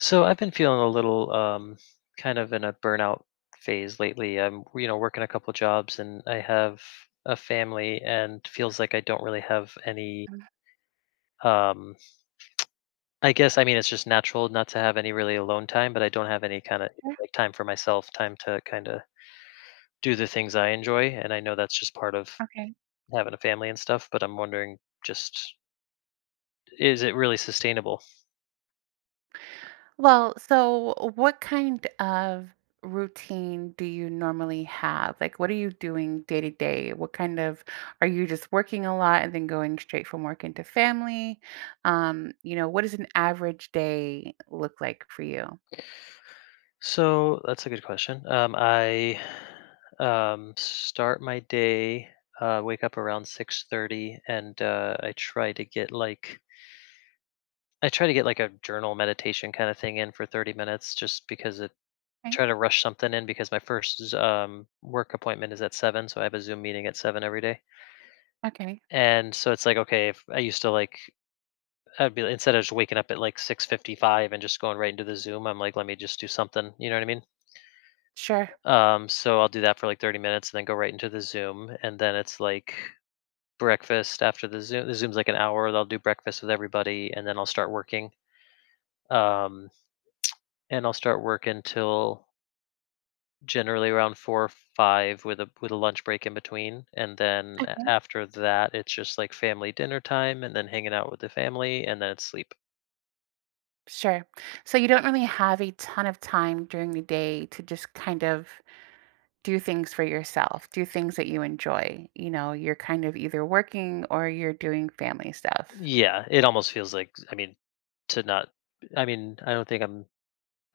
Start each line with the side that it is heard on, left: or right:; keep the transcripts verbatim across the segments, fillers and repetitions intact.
left: So I've been feeling a little um, kind of in a burnout phase lately. I'm, you know, working a couple jobs and I have a family and feels like I don't really have any
right: Okay.
left: um I guess I mean it's just natural not to have any really alone time, but I don't have any kind of like time for myself, time to kind of do the things I enjoy and I know that's just part of
right: Okay.
left: having a family and stuff, but I'm wondering just is it really sustainable?
right: Well, so what kind of routine do you normally have? Like, what are you doing day to day? What kind of, are you just working a lot and then going straight from work into family? Um, you know, what does an average day look like for you?
left: So that's a good question. Um, I um, start my day, uh, wake up around six thirty, and uh, I try to get like I try to get like a journal meditation kind of thing in for thirty minutes, just because it
right: Okay.
left: try to rush something in because my first z- um, work appointment is at seven, so I have a Zoom meeting at seven every day,
right: Okay.
left: and so it's like okay, if I used to like. I'd be instead of just waking up at like six fifty-five and just going right into the Zoom. I'm like, let me just do something. You know what I mean?
right: Sure.
left: Um, so I'll do that for like thirty minutes and then go right into the Zoom. And then it's like breakfast after the Zoom. The Zoom's like an hour. I'll do breakfast with everybody and then I'll start working. Um, and I'll start work until generally around four or five with a with a lunch break in between. And then a-
right: Okay.
left: after that it's just like family dinner time and then hanging out with the family and then it's sleep.
right: Sure. So you don't really have a ton of time during the day to just kind of do things for yourself, do things that you enjoy. You know, you're kind of either working or you're doing family stuff.
left: Yeah, it almost feels like I mean to not I mean, I don't think I'm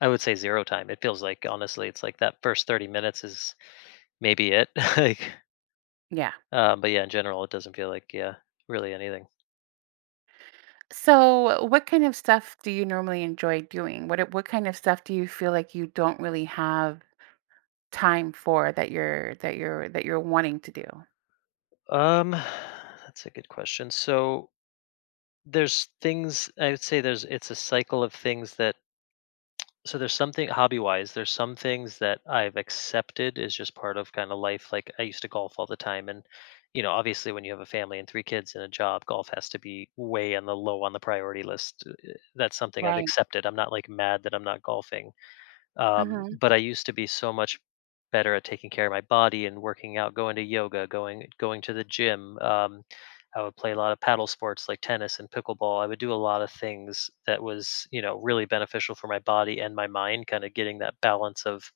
left: I would say zero time. It feels like honestly it's like that first thirty minutes is maybe it. like,
right: Yeah.
left: um, but yeah, in general, it doesn't feel like yeah, really anything.
right: So, what kind of stuff do you normally enjoy doing? What what kind of stuff do you feel like you don't really have time for that you're that you're that you're wanting to do?
left: Um, that's a good question. So there's things I would say there's it's a cycle of things that so there's something hobby wise there's some things that I've accepted is just part of kind of life. Like I used to golf all the time, and you know obviously when you have a family and three kids and a job, golf has to be way on the low on the priority list. Uh, That's something I've
right: Right.
left: accepted. I'm not like mad that I'm not golfing. Um,
right: Hmm.
left: but I used to be so much better at taking care of my body and working out, going to yoga, going going to the gym. Um, I would play a lot of paddle sports like tennis and pickleball. I would do a lot of things that was, you know, really beneficial for my body and my mind, kind of getting that balance of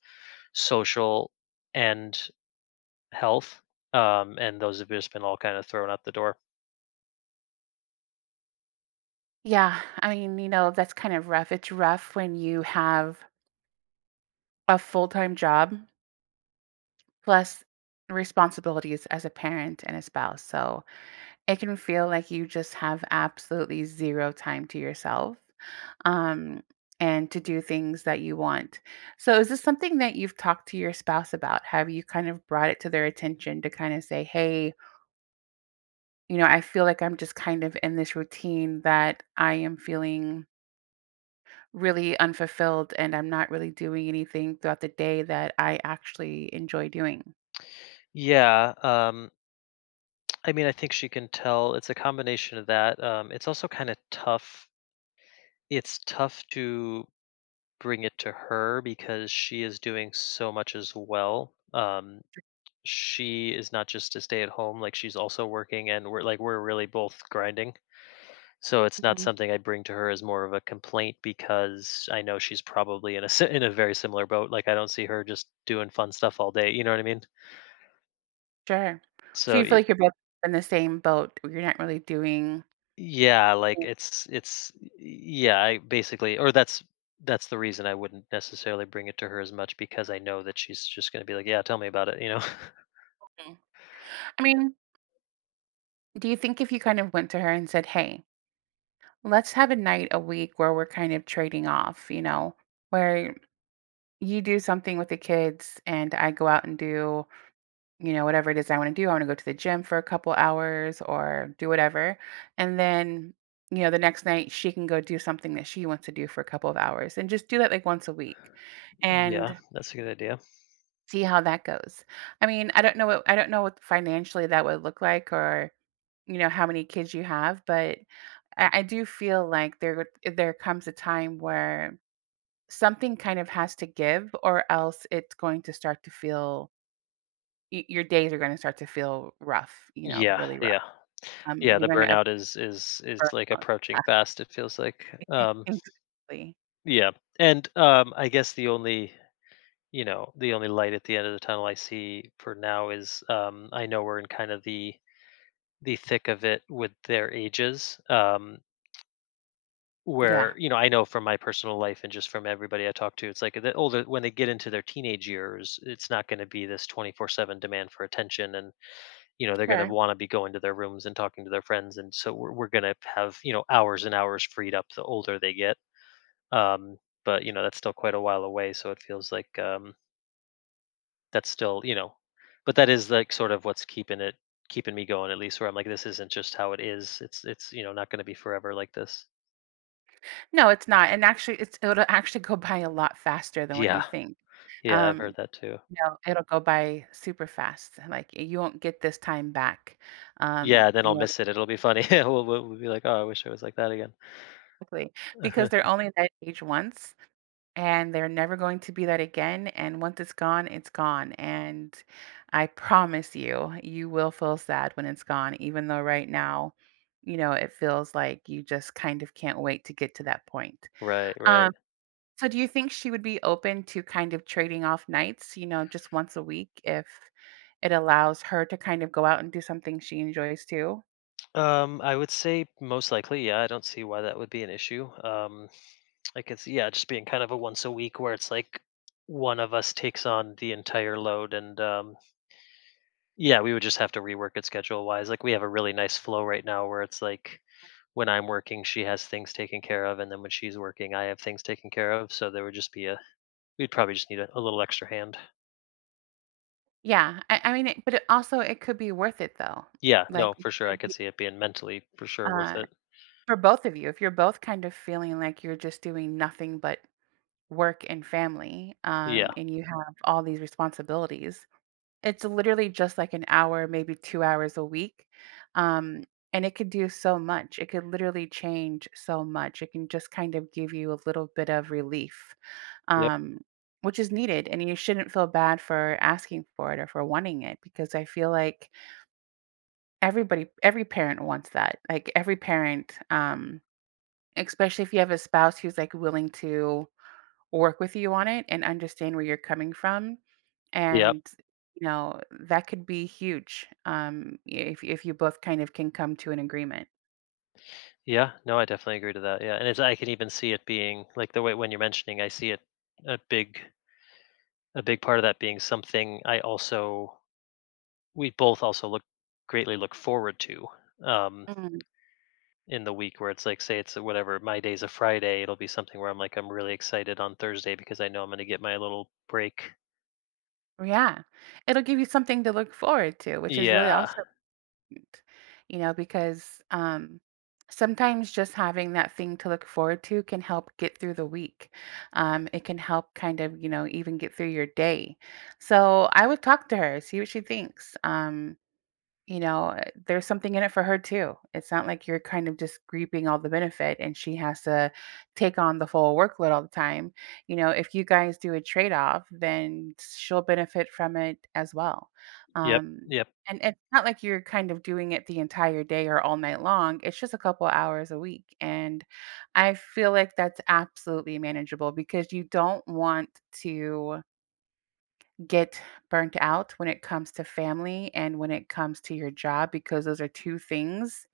left: social and health. Um, and those have just been all kind of thrown out the door.
right: Yeah. I mean, you know, that's kind of rough. It's rough when you have a full time job plus responsibilities as a parent and a spouse. So it can feel like you just have absolutely zero time to yourself, um, and to do things that you want. So, is this something that you've talked to your spouse about? Have you kind of brought it to their attention to kind of say, hey, you know, I feel like I'm just kind of in this routine that I am feeling really unfulfilled and I'm not really doing anything throughout the day that I actually enjoy doing?
left: Yeah, um, I mean, I think she can tell. It's a combination of that. Um, it's also kind of tough. It's tough to bring it to her because she is doing so much as well. Um, she is not just to stay at home, like she's also working and we're like we're really both grinding. So it's not
right: Mhm.
left: something I bring to her as more of a complaint because I know she's probably in a si- in a very similar boat. Like I don't see her just doing fun stuff all day, you know what I mean?
right: Sure. So,
left: So
right: you
left: y-
right: feel like you're both in the same boat, where You're not really doing.
left: yeah, like it's it's yeah, I basically or that's that's the reason I wouldn't necessarily bring it to her as much because I know that she's just going to be like, "Yeah, tell me about it," you know.
right: Mhm. I mean, do you think if you kind of went to her and said, "Hey, let's have a night a week where we're kind of trading off, you know, where you do something with the kids and I go out and do, you know, whatever it is I want to do. I want to go to the gym for a couple hours or do whatever." And then, you know, the next night she can go do something that she wants to do for a couple of hours and just do that like once a week
left: Yeah,
right: and
left: that's a good idea.
right: see how that goes. I mean, I don't know what I don't know what financially that would look like, or, you know, how many kids you have, but I, I do feel like there there comes a time where something kind of has to give, or else it's going to start to feel, y- your days are going to start to feel rough. You know,
left: Yeah,
right: really rough.
left: yeah.
right: Um,
left: Yeah,
right: you're
left: the
right: going to
left: burnout is is is
right: burn
left: like
right: out.
left: approaching
right: Yeah,
left: fast, it feels like. Um
right: exactly.
left: yeah. And um I guess the only you know, the only light at the end of the tunnel I see for now is um I know we're in kind of the the thick of it with their ages. Um where,
right: Yeah,
left: you know, I know from my personal life and just from everybody I talk to, it's like the older when they get into their teenage years, it's not gonna be this twenty four seven demand for attention and you know, they're going to
right: sure.
left: want to be going to their rooms and talking to their friends, and so we're we're going to have you know hours and hours freed up the older they get. Um, but you know, that's still quite a while away, so it feels like um, that's still you know, but that is like sort of what's keeping it keeping me going at least where I'm like, this isn't just how it is. It's it's you know not going to be forever like this.
right: No, it's not. And actually, it's it'll actually go by a lot faster than what
left: Yeah,
right: you think.
left: yeah, I've heard
right: Um,
left: that too.
right: you know, it'll go by super fast. Like you won't get this time back. Um,
left: Yeah, then I'll
right: you know,
left: miss it. It'll be funny. we'll, we'll, we'll be like, oh, I wish I was like that again.
right: quickly, because they're only that age once and they're never going to be that again. And once it's gone, it's gone. And I promise you, you will feel sad when it's gone, even though right now, you know, it feels like you just kind of can't wait to get to that point.
left: right, right.
right: Um, so do you think she would be open to kind of trading off nights, you know, just once a week if it allows her to kind of go out and do something she enjoys too?
left: Um, I would say most likely, yeah. I don't see why that would be an issue. Um, I could see, yeah, just being kind of a once a week where it's like one of us takes on the entire load, and um, yeah, we would just have to rework it schedule wise. Like we have a really nice flow right now where it's like when I'm working, she has things taken care of, and then when she's working, I have things taken care of. So there would just be a, we'd probably just need a, a little extra hand.
right: Yeah. I, I mean, it, but it also, it could be worth it though.
left: Yeah,
right: Like,
left: no,
right: it
left: for sure, I
right: could
left: could
right: be,
left: see it being mentally for sure worth
right: uh,
left: it.
right: for both of you, if you're both kind of feeling like you're just doing nothing but work and family,
left: Yeah.
right: um, and you have all these responsibilities, it's literally just like an hour, maybe two hours a week, um, and it could do so much. It could literally change so much. It can just kind of give you a little bit of relief,
left: Yep.
right: um, which is needed, and you shouldn't feel bad for asking for it or for wanting it, because I feel like everybody every parent wants that. Like, every parent, um, especially if you have a spouse who's, like, willing to work with you on it and understand where you're coming from,
left: Yep.
right: and, you know, that could be huge, um, if if you both kind of can come to an agreement.
left: Yeah, no, I definitely agree to that. Yeah, and it's I can even see it being like the way when you're mentioning, I see it a big a big part of that being something I also we both also look greatly look forward to um
right: Mm,
left: in the week where it's like say it's a whatever my day's a Friday, it'll be something where I'm like I'm really excited on Thursday because I know I'm going to get my little break.
right: yeah. It'll give you something to look forward to, which is really
left: Yeah.
right: awesome. Important, you know, because um, sometimes just having that thing to look forward to can help get through the week. Um, it can help kind of, you know, even get through your day. So I would talk to her, see what she thinks. Um, you know, uh, there's, something in it for her too. It's not like you're kind of just reaping all the benefit and she has to take on the full workload all the time. You know, if you guys do a trade off, then she'll benefit from it as well.
left: Yep.
right: Um,
left: Yep.
right: and it's not like you're kind of doing it the entire day or all night long. It's just a couple hours a week. And I feel like that's absolutely manageable because you don't want to get burnt out when it comes to family and when it comes to your job because those are two things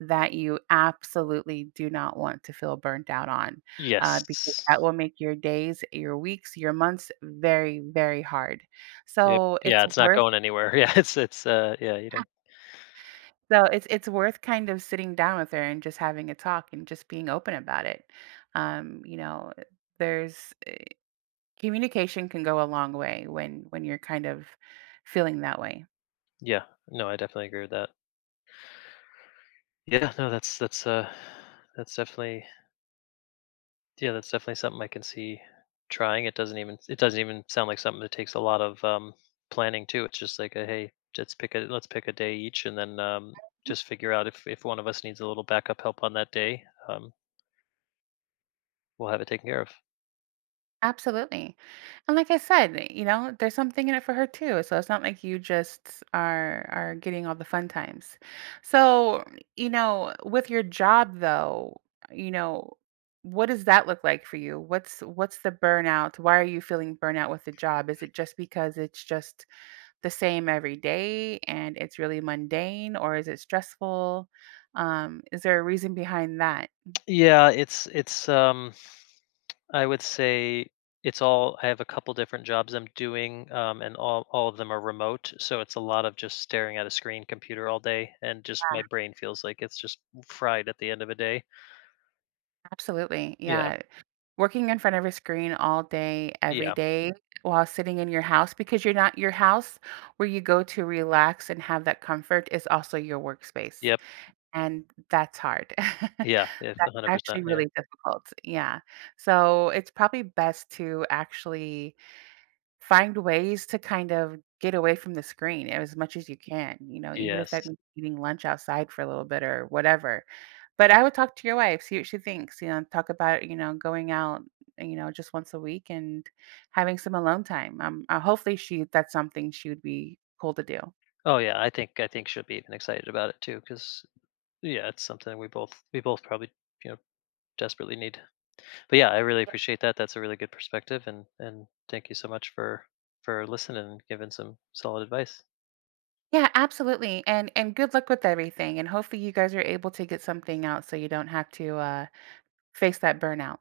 right: that you absolutely do not want to feel burnt out on uh, because
left: Yes.
right: that will make your days, your weeks, your months very, very hard.
left: Yep.
right: So
left: Yeah,
right: it's
left: it's not
right: worth
left: going anywhere. Yeah, it's it's uh yeah, you don't.
right: so it's it's worth kind of sitting down with her and just having a talk and just being open about it. Um, you know, there's communication can go a long way when when you're kind of feeling that way.
left: Yeah. No, I definitely agree with that. Yeah, no, that's that's uh that's definitely yeah, that's definitely something I can see trying. It doesn't even it doesn't even sound like something that takes a lot of um planning too. It's just like a hey, let's pick a let's pick a day each and then um just figure out if if one of us needs a little backup help on that day, um we'll have it taken care of.
right: Absolutely. And like I said, eh, you know, there's something in it for her too. So it's not like you just are are getting all the fun times. So, you know, with your job though, you know, what does that look like for you? What's what's the burnout? Why are you feeling burnout with the job? Is it just because it's just the same every day and it's really mundane, or is it stressful? Um, is there a reason behind that?
left: Yeah, it's it's um I would say it's all I have a couple different jobs I'm doing, um, and all all of them are remote, so it's a lot of just staring at a screen computer all day, and just my
right: Yeah,
left: brain feels like it's just fried at the end of a day.
right: absolutely.
left: Yeah,
right: Yeah. Working in front of a screen all day, every
left: yeah,
right: day, while sitting in your house, because you're not your house where you go to relax and have that comfort is also your workspace,
left: yep,
right: and that's hard.
left: yeah, yeah,
right: That's
left: one hundred percent,
right: actually
left: yeah,
right: really difficult, yeah. So, it's probably best to actually find ways to kind of get away from the screen as much as you can, you know, even if that
left: yes.
right: means eating lunch outside for a little bit or whatever. But I would talk to your wife, see what she thinks, you know, talk about, you know, going out, you know, just once a week and having some alone time. Um, uh, hopefully she that's something she would be cool to do.
left: Oh yeah, I think I think she'll be even excited about it too, because yeah, it's something we both we both probably you know desperately need. But yeah, I really appreciate that. That's a really good perspective, and and thank you so much for for listening and giving some solid advice.
right: Yeah, absolutely. And and good luck with everything. And hopefully you guys are able to get something out so you don't have to uh face that burnout.